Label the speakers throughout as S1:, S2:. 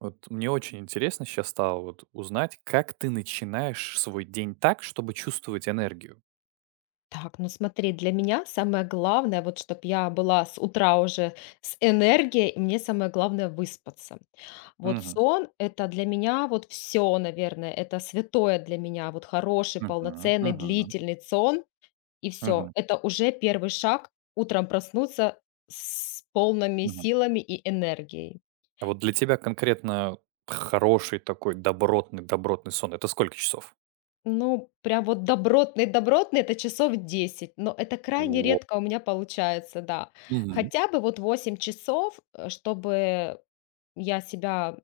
S1: Вот мне очень интересно сейчас стало вот узнать, как ты начинаешь свой день так, чтобы чувствовать энергию.
S2: Так, ну смотри, для меня самое главное, вот чтобы я была с утра уже с энергией, мне самое главное выспаться. Вот
S1: Мгм.
S2: сон это для меня вот все, наверное, это святое для меня, вот хороший,
S1: Мгм.
S2: полноценный,
S1: Мгм.
S2: длительный сон, и все.
S1: Мгм.
S2: Это уже первый шаг утром проснуться с полными
S1: Мгм.
S2: силами и энергией.
S1: А вот для тебя конкретно хороший такой добротный сон - это сколько часов?
S2: Ну, прям вот добротный-добротный — это часов десять, но это крайне
S1: Во.
S2: редко у меня получается, да.
S1: Мгм.
S2: Хотя бы вот 8 часов, чтобы я себя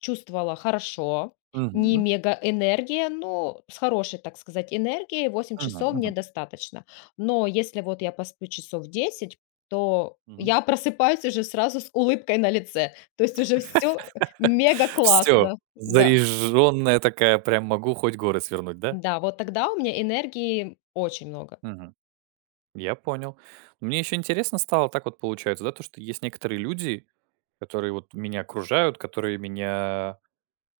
S2: чувствовала хорошо, не
S1: Мгм.
S2: мега энергия, но с хорошей, так сказать, энергией восемь
S1: Мгм.
S2: часов мне
S1: Мгм.
S2: достаточно. Но если вот я посплю часов десять, то
S1: Мгм.
S2: я просыпаюсь уже сразу с улыбкой на лице, то есть уже все мега
S1: Всё,
S2: классно, да.
S1: заряженная такая, прям могу хоть горы свернуть, да?
S2: Да, вот тогда у меня энергии очень много.
S1: Мгм. Я понял. Мне еще интересно стало, так вот получается, да, то, что есть некоторые люди, которые вот меня окружают, которые меня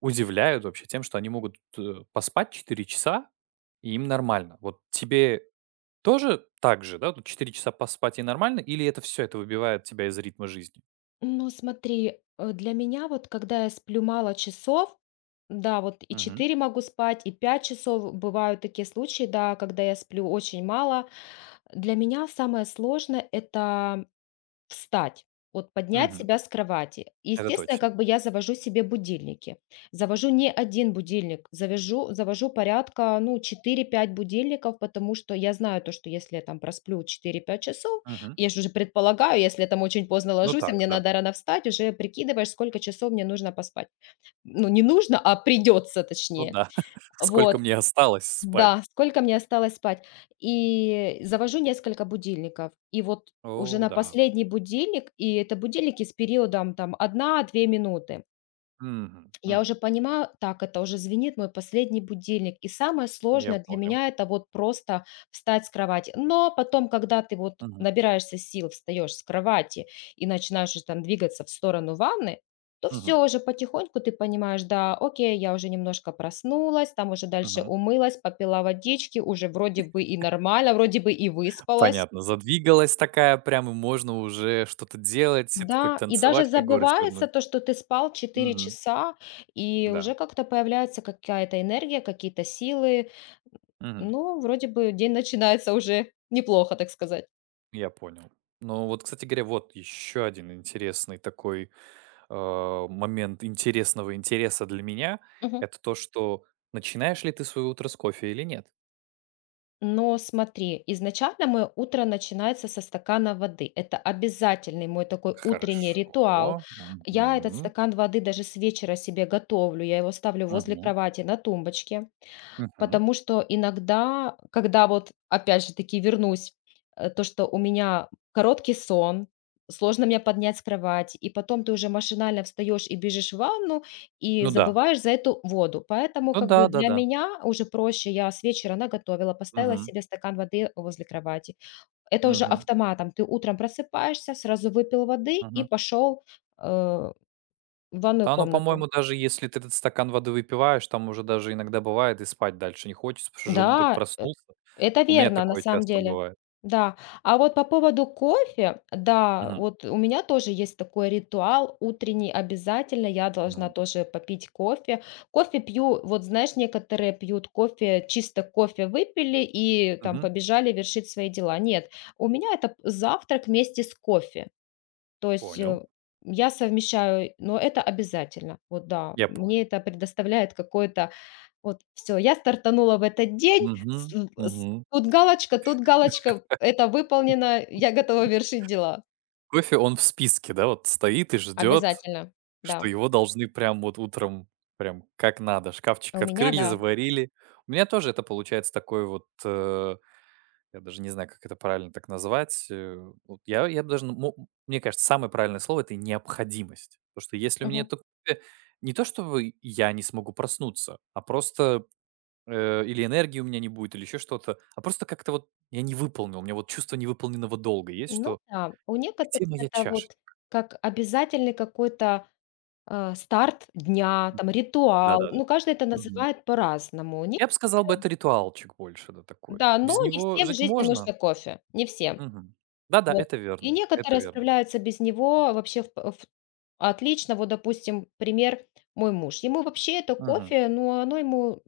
S1: удивляют вообще тем, что они могут поспать 4 часа, и им нормально. Вот тебе тоже так же, да, тут 4 часа поспать и нормально, или это все, это выбивает тебя из ритма жизни?
S2: Ну, смотри, для меня вот, когда я сплю мало часов, да, вот и
S1: Мгм.
S2: 4 могу спать, и 5 часов. Бывают такие случаи, да, когда я сплю очень мало. Для меня самое сложное — это встать, вот поднять
S1: Мгм.
S2: себя с кровати.
S1: Это
S2: Естественно,
S1: точно.
S2: как бы я завожу себе будильники. Завожу не один будильник, завяжу завожу порядка, ну, четыре-пять будильников, потому что я знаю то, что если я там просплю 4-5 часов,
S1: Мгм.
S2: я ж уже предполагаю, если я там очень поздно
S1: Ну
S2: ложусь, а
S1: так,
S2: мне
S1: да.
S2: надо рано встать, уже прикидываешь, сколько часов мне нужно поспать. Ну, не нужно, а придется,
S1: Ну
S2: точнее.
S1: да. Сколько
S2: Вот.
S1: мне осталось спать?
S2: Да, сколько мне осталось спать? И завожу несколько будильников. И вот уже
S1: О,
S2: на
S1: да.
S2: последний будильник, и это будильники с периодом там 1-2 минуты.
S1: Мгм.
S2: Я уже
S1: Мгм.
S2: понимаю, так, это уже звенит мой последний будильник. И самое
S1: Я
S2: сложное для
S1: понял.
S2: меня — это вот просто встать с кровати. Но потом, когда ты вот
S1: Мгм.
S2: набираешься сил, встаешь с кровати и начинаешь уже там двигаться в сторону ванны, то все
S1: Мгм.
S2: уже потихоньку ты понимаешь: да, окей, я уже немножко проснулась, там уже дальше
S1: Мгм.
S2: умылась, попила водички, уже вроде бы и нормально, вроде бы и выспалась.
S1: Понятно, задвигалась такая прям, и можно уже что-то делать, это хоть
S2: Да, и даже
S1: танцевать, хоть горы свернуть.
S2: забывается то, что ты спал четыре
S1: Мгм.
S2: часа, и
S1: Да.
S2: уже как-то появляется какая-то энергия, какие-то силы.
S1: Мгм.
S2: Ну, вроде бы день начинается уже неплохо, так сказать.
S1: Я понял. Ну вот, кстати говоря, вот еще один интересный такой, момент интересного интереса для меня.
S2: Мгм.
S1: Это то, что начинаешь ли ты свое утро с кофе или нет?
S2: Но смотри, изначально мое утро начинается со стакана воды. Это обязательный мой такой утренний ритуал.
S1: Хорошо.
S2: Я этот
S1: Мгм.
S2: стакан воды даже с вечера себе готовлю. Я его ставлю возле
S1: Мгм.
S2: кровати на тумбочке.
S1: Мгм.
S2: Потому что иногда, когда вот, опять же таки, вернусь, то, что у меня короткий сон, сложно меня поднять с кровати, и потом ты уже машинально встаешь и бежишь в ванну, и
S1: Ну да.
S2: забываешь за эту воду. Поэтому
S1: Ну
S2: как
S1: да,
S2: бы для
S1: да-да.
S2: меня уже проще, я с вечера наготовила, поставила
S1: Мгм.
S2: себе стакан воды возле кровати. Это уже
S1: Мгм.
S2: автоматом. Ты утром просыпаешься, сразу выпил воды и
S1: Мгм.
S2: пошел, э, в ванную
S1: Да, ну,
S2: комнату.
S1: по-моему, даже если ты этот стакан воды выпиваешь, там уже даже иногда бывает и спать дальше не хочется, потому что желудок
S2: Да,
S1: проснулся.
S2: это
S1: У меня
S2: верно, на
S1: такое
S2: самом
S1: часто
S2: деле.
S1: бывает.
S2: Да. А вот по поводу кофе, да,
S1: Мгм.
S2: вот у меня тоже есть такой ритуал утренний, обязательно я должна
S1: Ну,
S2: тоже попить кофе. Кофе пью, вот знаешь, некоторые пьют кофе, чисто кофе выпили и там
S1: мгм.
S2: побежали вершить свои дела. Нет, у меня это завтрак вместе с кофе. То есть
S1: Понял.
S2: я совмещаю, но это обязательно. Вот да,
S1: Я понял.
S2: мне это предоставляет какое-то вот, все, я стартанула в этот день. С
S1: Мгм,
S2: с
S1: мгм.
S2: тут галочка, тут галочка. Это выполнено. Я готова вершить дела.
S1: Кофе, он в списке, да, вот стоит и ждет,
S2: Обязательно.
S1: что
S2: Да.
S1: его должны прям вот утром, прям как надо.
S2: У
S1: Шкафчик
S2: меня,
S1: открыли,
S2: да.
S1: заварили. У меня тоже это получается такой вот. Я даже не знаю, как это правильно так назвать. Вот я б даже, ну, мо мне кажется, самое правильное слово - это необходимость. Потому что если у меня
S2: Мгм.
S1: это кофе, не то чтобы я не смогу проснуться, а просто, или энергии у меня не будет, или еще что-то, а просто как-то вот я не выполнил. У меня вот чувство невыполненного долга есть,
S2: Ну
S1: что:
S2: да, у некоторых
S1: "Где моя
S2: это
S1: чаша?"
S2: вот как обязательный какой-то, старт дня,
S1: М,
S2: там ритуал.
S1: да-да-да.
S2: Ну, каждый это
S1: Мгм.
S2: называет по-разному. Не
S1: Я бы сказал бы, это ритуалчик больше, да, такой.
S2: да,
S1: Без
S2: но не
S1: него
S2: всем в
S1: жить
S2: жизни
S1: можно.
S2: нужно кофе. Не всем.
S1: Мгм. Да-да,
S2: Вот.
S1: это
S2: И
S1: верно, это
S2: некоторые
S1: верно.
S2: справляются без него вообще в п в отлично. Вот, допустим, пример: мой муж. Ему вообще это
S1: Мгм,
S2: кофе, но оно ему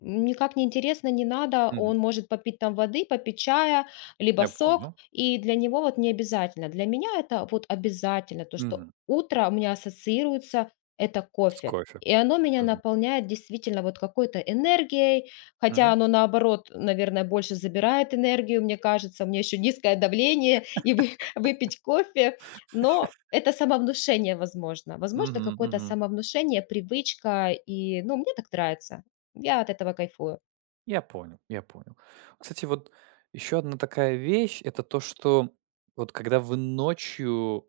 S2: никак не интересно, не надо.
S1: мгм.
S2: Он может попить там воды, попить чая, либо
S1: Я
S2: сок,
S1: понял.
S2: и для него вот не обязательно. Для меня это вот обязательно, то, что
S1: Мгм.
S2: утро у меня ассоциируется — это
S1: С
S2: кофе.
S1: кофе.
S2: И оно меня
S1: Мгм.
S2: наполняет действительно вот какой-то энергией. Хотя
S1: Мгм.
S2: оно, наоборот, наверное, больше забирает энергию, мне кажется. У меня еще низкое давление, и вы выпить кофе. Но это самовнушение, возможно. Возможно,
S1: Мгм,
S2: какое-то
S1: мгм.
S2: самовнушение, привычка. И, ну, мне так нравится. Я от этого кайфую.
S1: Я понял, я понял. Кстати, вот еще одна такая вещь - это то, что вот когда вы ночью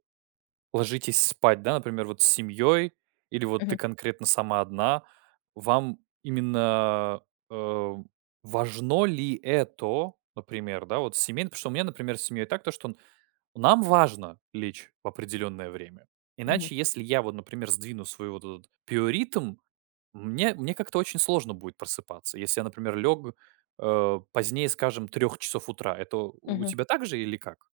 S1: ложитесь спать, да, например, вот с семьей или вот ты
S2: Мгм,
S1: конкретно сама одна, вам именно, э, важно ли это, например, да, вот семейно? Потому что у меня, например, с семьей так, то что н нам важно лечь в определенное время.
S2: мгм,
S1: Иначе, если я вот, например, сдвину свой вот этот биоритм. Мне как-то очень сложно будет просыпаться, если я, например, лег, позднее, скажем, трех часов утра. Это у
S2: мгм.
S1: тебя так же или как?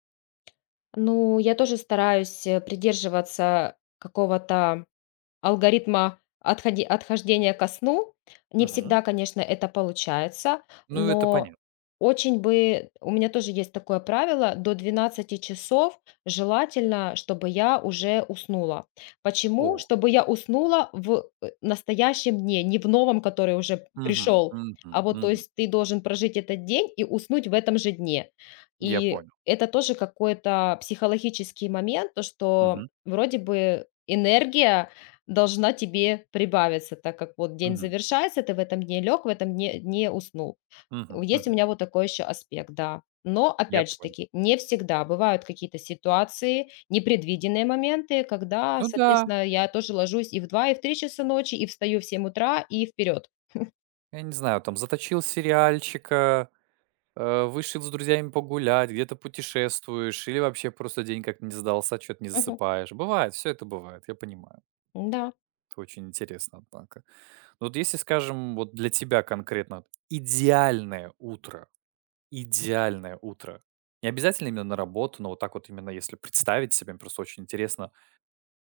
S2: Ну, я тоже стараюсь, придерживаться какого-то алгоритма отходи отхождения ко сну. Не
S1: Мгм.
S2: всегда, конечно, это получается,
S1: Ну, это
S2: но
S1: понятно.
S2: очень бы у меня тоже есть такое правило: до 12 часов желательно, чтобы я уже уснула. Почему?
S1: О,
S2: Чтобы я уснула в, настоящем дне, не в новом, который уже
S1: мгм,
S2: пришел,
S1: мгм,
S2: а вот, то
S1: мгм.
S2: есть, ты должен прожить этот день и уснуть в этом же дне.
S1: Я
S2: И
S1: понял.
S2: это тоже какой-то психологический момент, то, что
S1: Мгм,
S2: вроде бы энергия должна тебе прибавиться, так как вот день
S1: мгм,
S2: завершается, ты в этом дне лег, в этом дне не уснул. У
S1: мгм,
S2: Есть у
S1: мгм.
S2: меня вот такой еще аспект, да. Но,
S1: Я
S2: опять же
S1: понял.
S2: таки, не всегда. Бывают какие-то ситуации, непредвиденные моменты, когда,
S1: Ну да,
S2: соответственно, я тоже ложусь и в 2 и в 3 часа ночи, и встаю в 7 утра, и вперед.
S1: я не знаю, там заточил сериальчика, вышел с друзьями погулять, где-то путешествуешь или вообще просто день как не задался, что то не
S2: Мгм.
S1: засыпаешь. Бывает, все это бывает, я понимаю.
S2: Да,
S1: Это очень интересно, однако. Вот если, скажем, вот для тебя конкретно идеальное утро, идеальное утро. Не обязательно именно на работу, но вот так вот именно если представить себе, мне просто очень интересно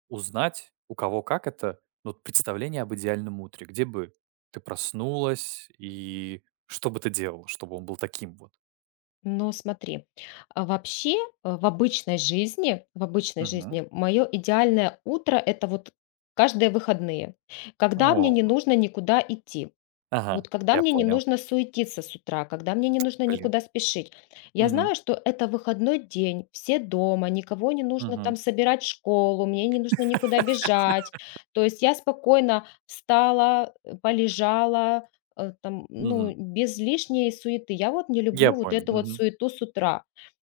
S1: узнать, у кого как это, ну, вот представление об идеальном утре. Где бы ты проснулась и что бы ты делала, чтобы он был таким вот?
S2: но смотри, а вообще в обычной
S1: Мгм.
S2: жизни мое идеальное утро — это вот каждые выходные, когда мне
S1: О,
S2: не нужно никуда идти.
S1: ага,
S2: Вот когда
S1: я
S2: мне не
S1: понял.
S2: нужно суетиться с утра, когда мне не нужно
S1: Блин.
S2: никуда спешить. Я
S1: Мгм.
S2: знаю, что это выходной день, все дома, никого не нужно
S1: Мгм.
S2: там собирать в школу, мне не нужно никуда бежать. То есть я спокойно встала, полежала, там,
S1: Мгм.
S2: ну, без лишней суеты. Я вот не
S1: Я
S2: люблю вот
S1: понял.
S2: эту вот
S1: Мгм.
S2: суету с утра.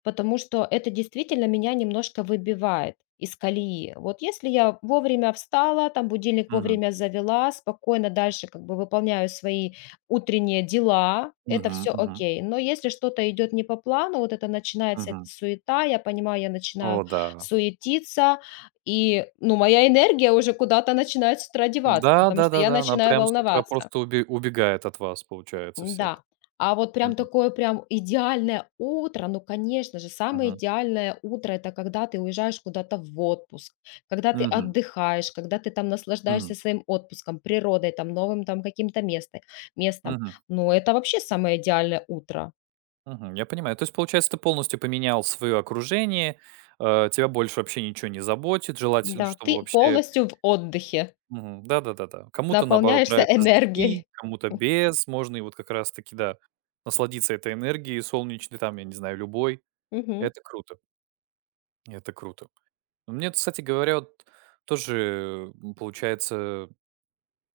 S2: Потому что это действительно меня немножко выбивает из колеи. Вот если я вовремя встала, там будильник
S1: Мгм.
S2: вовремя завела, спокойно дальше как бы выполняю свои утренние дела, это
S1: Мгм.
S2: все
S1: Мгм.
S2: окей. Но если что-то идет не по плану, вот это начинается эта
S1: Мгм.
S2: суета, я понимаю, я
S1: О
S2: начинаю
S1: да.
S2: суетиться, и, ну, моя энергия уже куда-то начинает с утра деваться,
S1: Да,
S2: потому что я
S1: да-да-да, она
S2: начинаю
S1: прям с утра
S2: волноваться,
S1: просто уби убегает от вас, получается, всех.
S2: да. А вот прям
S1: Мгм,
S2: такое прям идеальное утро, ну, конечно же, самое
S1: мгм,
S2: идеальное утро — это когда ты уезжаешь куда-то в отпуск, когда ты
S1: мгм,
S2: отдыхаешь, когда ты там
S1: мгм,
S2: наслаждаешься своим отпуском, природой, там, новым там каким-то местом.
S1: мгм,
S2: Ну, это вообще самое идеальное утро.
S1: мгм. Я понимаю. То есть, получается, ты полностью поменял свое окружение, тебя больше вообще ничего не заботит. Желательно,
S2: Да,
S1: чтобы
S2: ты
S1: вообще.
S2: полностью в отдыхе,
S1: Мгм. Да-да-да-да. Кому-то, наоборот,
S2: наполняешься
S1: нравится с детьми,
S2: энергией.
S1: кому-то без. Можно и вот как раз таки, да, насладиться этой энергией солнечной, там, я не знаю, любой.
S2: Мгм.
S1: Это круто, это круто. Мне, кстати говоря, вот тоже, получается.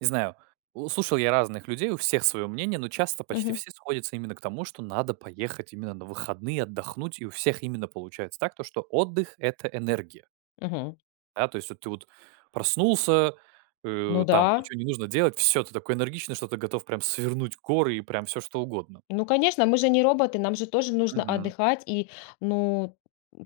S1: Не знаю, у слушал я разных людей, у всех свое мнение, но часто почти
S2: Мгм,
S1: все сходятся именно к тому, что надо поехать именно на выходные отдохнуть, и у всех именно получается так, то что отдых - это энергия.
S2: мгм.
S1: Да, то есть вот ты вот проснулся,
S2: Ну
S1: э,
S2: да,
S1: там ничего не нужно делать, все ты такой энергичный, что ты готов прям свернуть горы и прям все что угодно.
S2: ну, конечно, мы же не роботы, нам же тоже нужно
S1: Мгм,
S2: отдыхать. И, ну,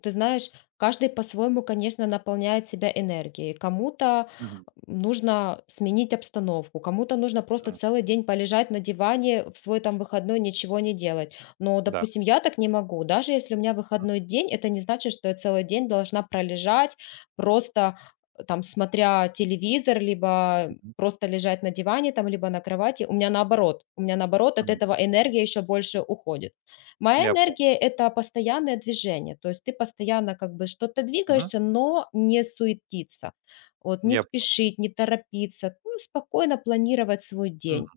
S2: ты знаешь, каждый по-своему, конечно, наполняет себя энергией. Кому-то
S1: мгм,
S2: нужно сменить обстановку, кому-то нужно просто
S1: м,
S2: целый день полежать на диване в свой там выходной, ничего не делать. Но,
S1: да.
S2: допустим, я так не могу. Даже если у меня
S1: М,
S2: выходной день, это не значит, что я целый день должна пролежать, просто там смотря телевизор, либо
S1: мгм,
S2: просто лежать на диване там либо на кровати. У меня наоборот. У меня наоборот от
S1: мгм.
S2: этого энергия еще больше уходит. Моя
S1: Я понял.
S2: энергия — это постоянное движение. То есть ты постоянно как бы что-то
S1: Мгм.
S2: двигаешься, но не суетиться. Вот не
S1: Я понял.
S2: спешить, не торопиться, ну, спокойно планировать свой
S1: Мгм.
S2: день.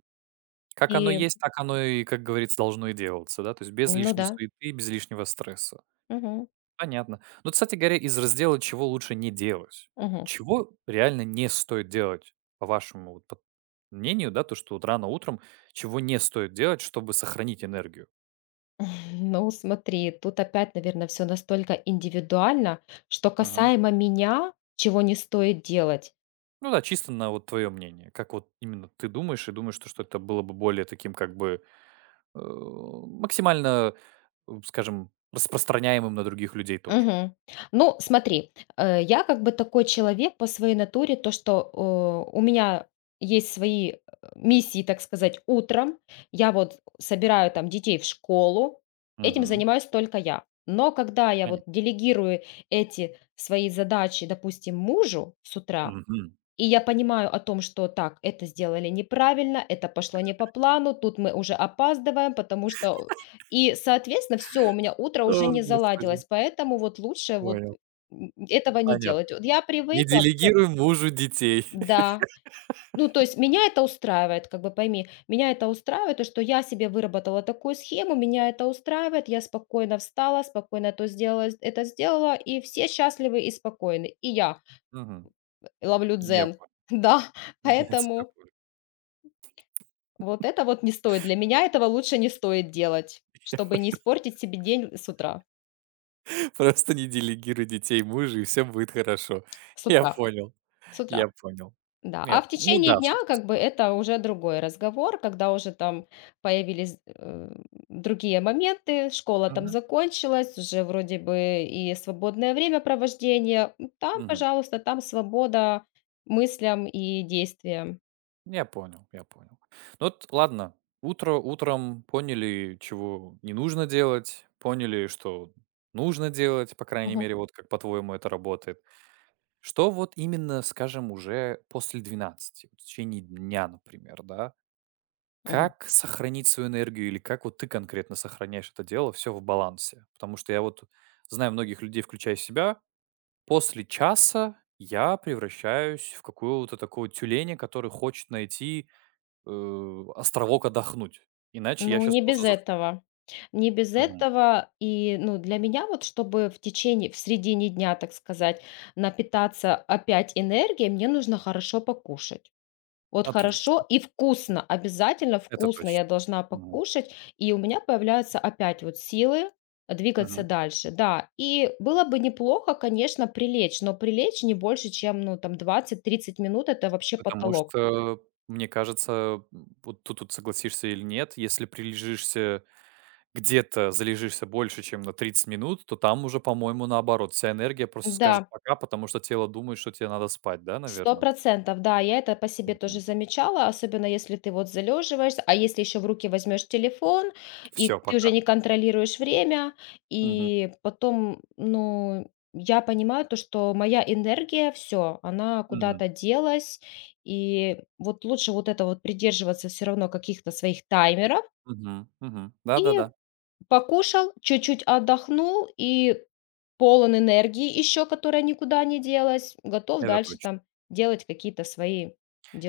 S1: Как оно
S2: И
S1: есть, так оно и, как говорится, должно и делаться, да, то есть без
S2: ну
S1: лишней
S2: да.
S1: суеты, без лишнего стресса.
S2: Мгм.
S1: Понятно. Ну, кстати говоря, из раздела "чего лучше не делать", вот
S2: Мгм.
S1: чего реально не стоит делать, по вашему вот под мнению, да, то, что вот рано утром чего не стоит делать, чтобы сохранить энергию?
S2: Ну, смотри, тут опять, наверное, все настолько индивидуально, что
S1: Мгм.
S2: касаемо меня, чего не стоит делать.
S1: Ну да, чисто на вот твое мнение. Как вот именно ты думаешь и думаешь, что это было бы более таким как бы, максимально, скажем, распространяемым на других людей тоже?
S2: Мгм. Ну, смотри, я как бы такой человек по своей натуре, то, что у меня есть свои э, миссии, так сказать, утром. Я вот собираю
S1: Мгм.
S2: там детей в школу, этим
S1: Мгм.
S2: занимаюсь только я. Но когда я
S1: Понятно.
S2: вот делегирую эти свои задачи, допустим, мужу с утра,
S1: Мгм.
S2: и я понимаю о том, что так, это сделали неправильно, это пошло не по плану, тут мы уже опаздываем, потому что и, соответственно, все, у меня утро уже
S1: О,
S2: не
S1: господи,
S2: заладилось, поэтому вот лучше вот
S1: понял.
S2: этого не
S1: Понятно.
S2: делать. Вот я
S1: Не
S2: привыкла, все,
S1: делегируй мужу детей.
S2: да. Ну, то есть меня это устраивает, как бы пойми, меня это устраивает, то, что я себе выработала такую схему, меня это устраивает, я спокойно встала, спокойно то сделала, это сделала, и все счастливы и спокойны, и я
S1: Мгм.
S2: ловлю
S1: Я
S2: дзен,
S1: понял,
S2: да,
S1: я
S2: поэтому
S1: тебя понял.
S2: вот это вот не стоит. Для меня этого лучше не стоит делать, чтобы не испортить себе день с утра.
S1: Просто не делегируй детей мужу, и все будет хорошо.
S2: С
S1: Я
S2: утра,
S1: понял,
S2: с утра,
S1: я понял.
S2: да.
S1: Я
S2: А
S1: по
S2: в
S1: Ну
S2: течение
S1: да, с
S2: дня,
S1: утра с
S2: как бы,
S1: утра.
S2: это уже другой разговор, когда уже там появились, другие моменты, школа там
S1: Мгм,
S2: закончилась, уже вроде бы и свободное времяпровождение. Там,
S1: мгм.
S2: пожалуйста, там свобода мыслям и действиям.
S1: Я понял, я понял. Ну вот ладно, утро утром поняли, чего не нужно делать, поняли, что нужно делать, по крайней
S2: Мгм.
S1: мере, вот как, по-твоему, это работает. Что вот именно, скажем, уже после двенадцати. Вот в течение дня, например, да?
S2: Мгм.
S1: Как сохранить свою энергию или как вот ты конкретно сохраняешь это дело все в балансе? Потому что я вот знаю многих людей, включая себя, после часа я превращаюсь в какого-то такого тюленя, который хочет найти, островок отдохнуть. Иначе я
S2: Ну,
S1: сейчас
S2: не без
S1: просто засну.
S2: этого. Не без
S1: Мгм.
S2: этого. И, ну, для меня вот, чтобы в течение, в середине дня, так сказать, напитаться опять энергией, мне нужно хорошо покушать. Вот хорошо
S1: Отлично.
S2: и вкусно, обязательно
S1: Это
S2: вкусно
S1: точно.
S2: я должна
S1: Мгм.
S2: покушать, и у меня появляются опять вот силы двигаться
S1: Мгм.
S2: дальше, да. И было бы неплохо, конечно, прилечь, но прилечь не больше, чем, ну, там 20-30 минут, это вообще
S1: Потому
S2: потолок.
S1: что, мне кажется, вот тут вот согласишься или нет, если прилежишься где-то залежишься больше, чем на 30 минут, то там уже, по-моему, наоборот. Вся энергия просто скажет
S2: Да.
S1: пока, потому что тело думает, что тебе надо спать, да,
S2: Сто
S1: наверное?
S2: процентов, да, я это по себе
S1: Все,
S2: тоже замечала, особенно если ты вот залеживаешься, а если еще в руки возьмешь телефон, и ты уже
S1: пока.
S2: не контролируешь время,
S1: Мгм.
S2: и потом, ну, я понимаю то, что моя энергия, все, она
S1: Мгм.
S2: куда-то делась, и вот лучше вот это вот придерживаться все равно каких-то своих таймеров,
S1: Мгм. Мгм.
S2: и
S1: Да-да-да,
S2: покушал, чуть-чуть отдохнул, и полон энергии еще, которая никуда не делась, готов
S1: это
S2: дальше
S1: точно.
S2: там делать какие-то свои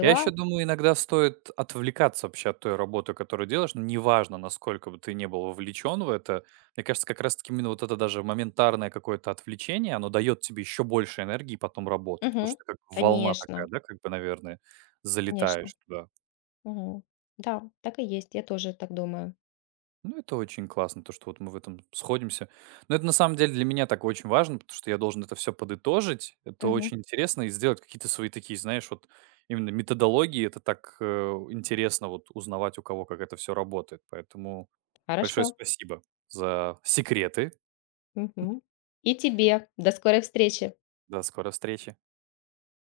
S1: Я еще думаю, иногда стоит отвлекаться вообще от той работы, которую делаешь. Ну, неважно, насколько бы ты не был вовлечен в это. Мне кажется, как раз таки именно вот это даже моментарное какое-то отвлечение, оно дает тебе еще больше энергии потом работать. Потому что
S2: Мгм.
S1: ты как волна такая,
S2: Конечно,
S1: да, как бы, наверное,
S2: конечно.
S1: залетаешь туда.
S2: Мгм. Да, так и есть, я тоже так думаю.
S1: Ну, это очень классно, то, что вот мы в этом сходимся. Но это на самом деле для меня так очень важно, потому что я должен это все подытожить. Это
S2: Мгм.
S1: очень интересно и сделать какие-то свои такие, знаешь, вот именно методологии. Это так интересно вот узнавать у кого, как это все работает. Поэтому
S2: Хорошо.
S1: большое спасибо за секреты.
S2: Мгм. И тебе. До скорой встречи.
S1: До скорой встречи.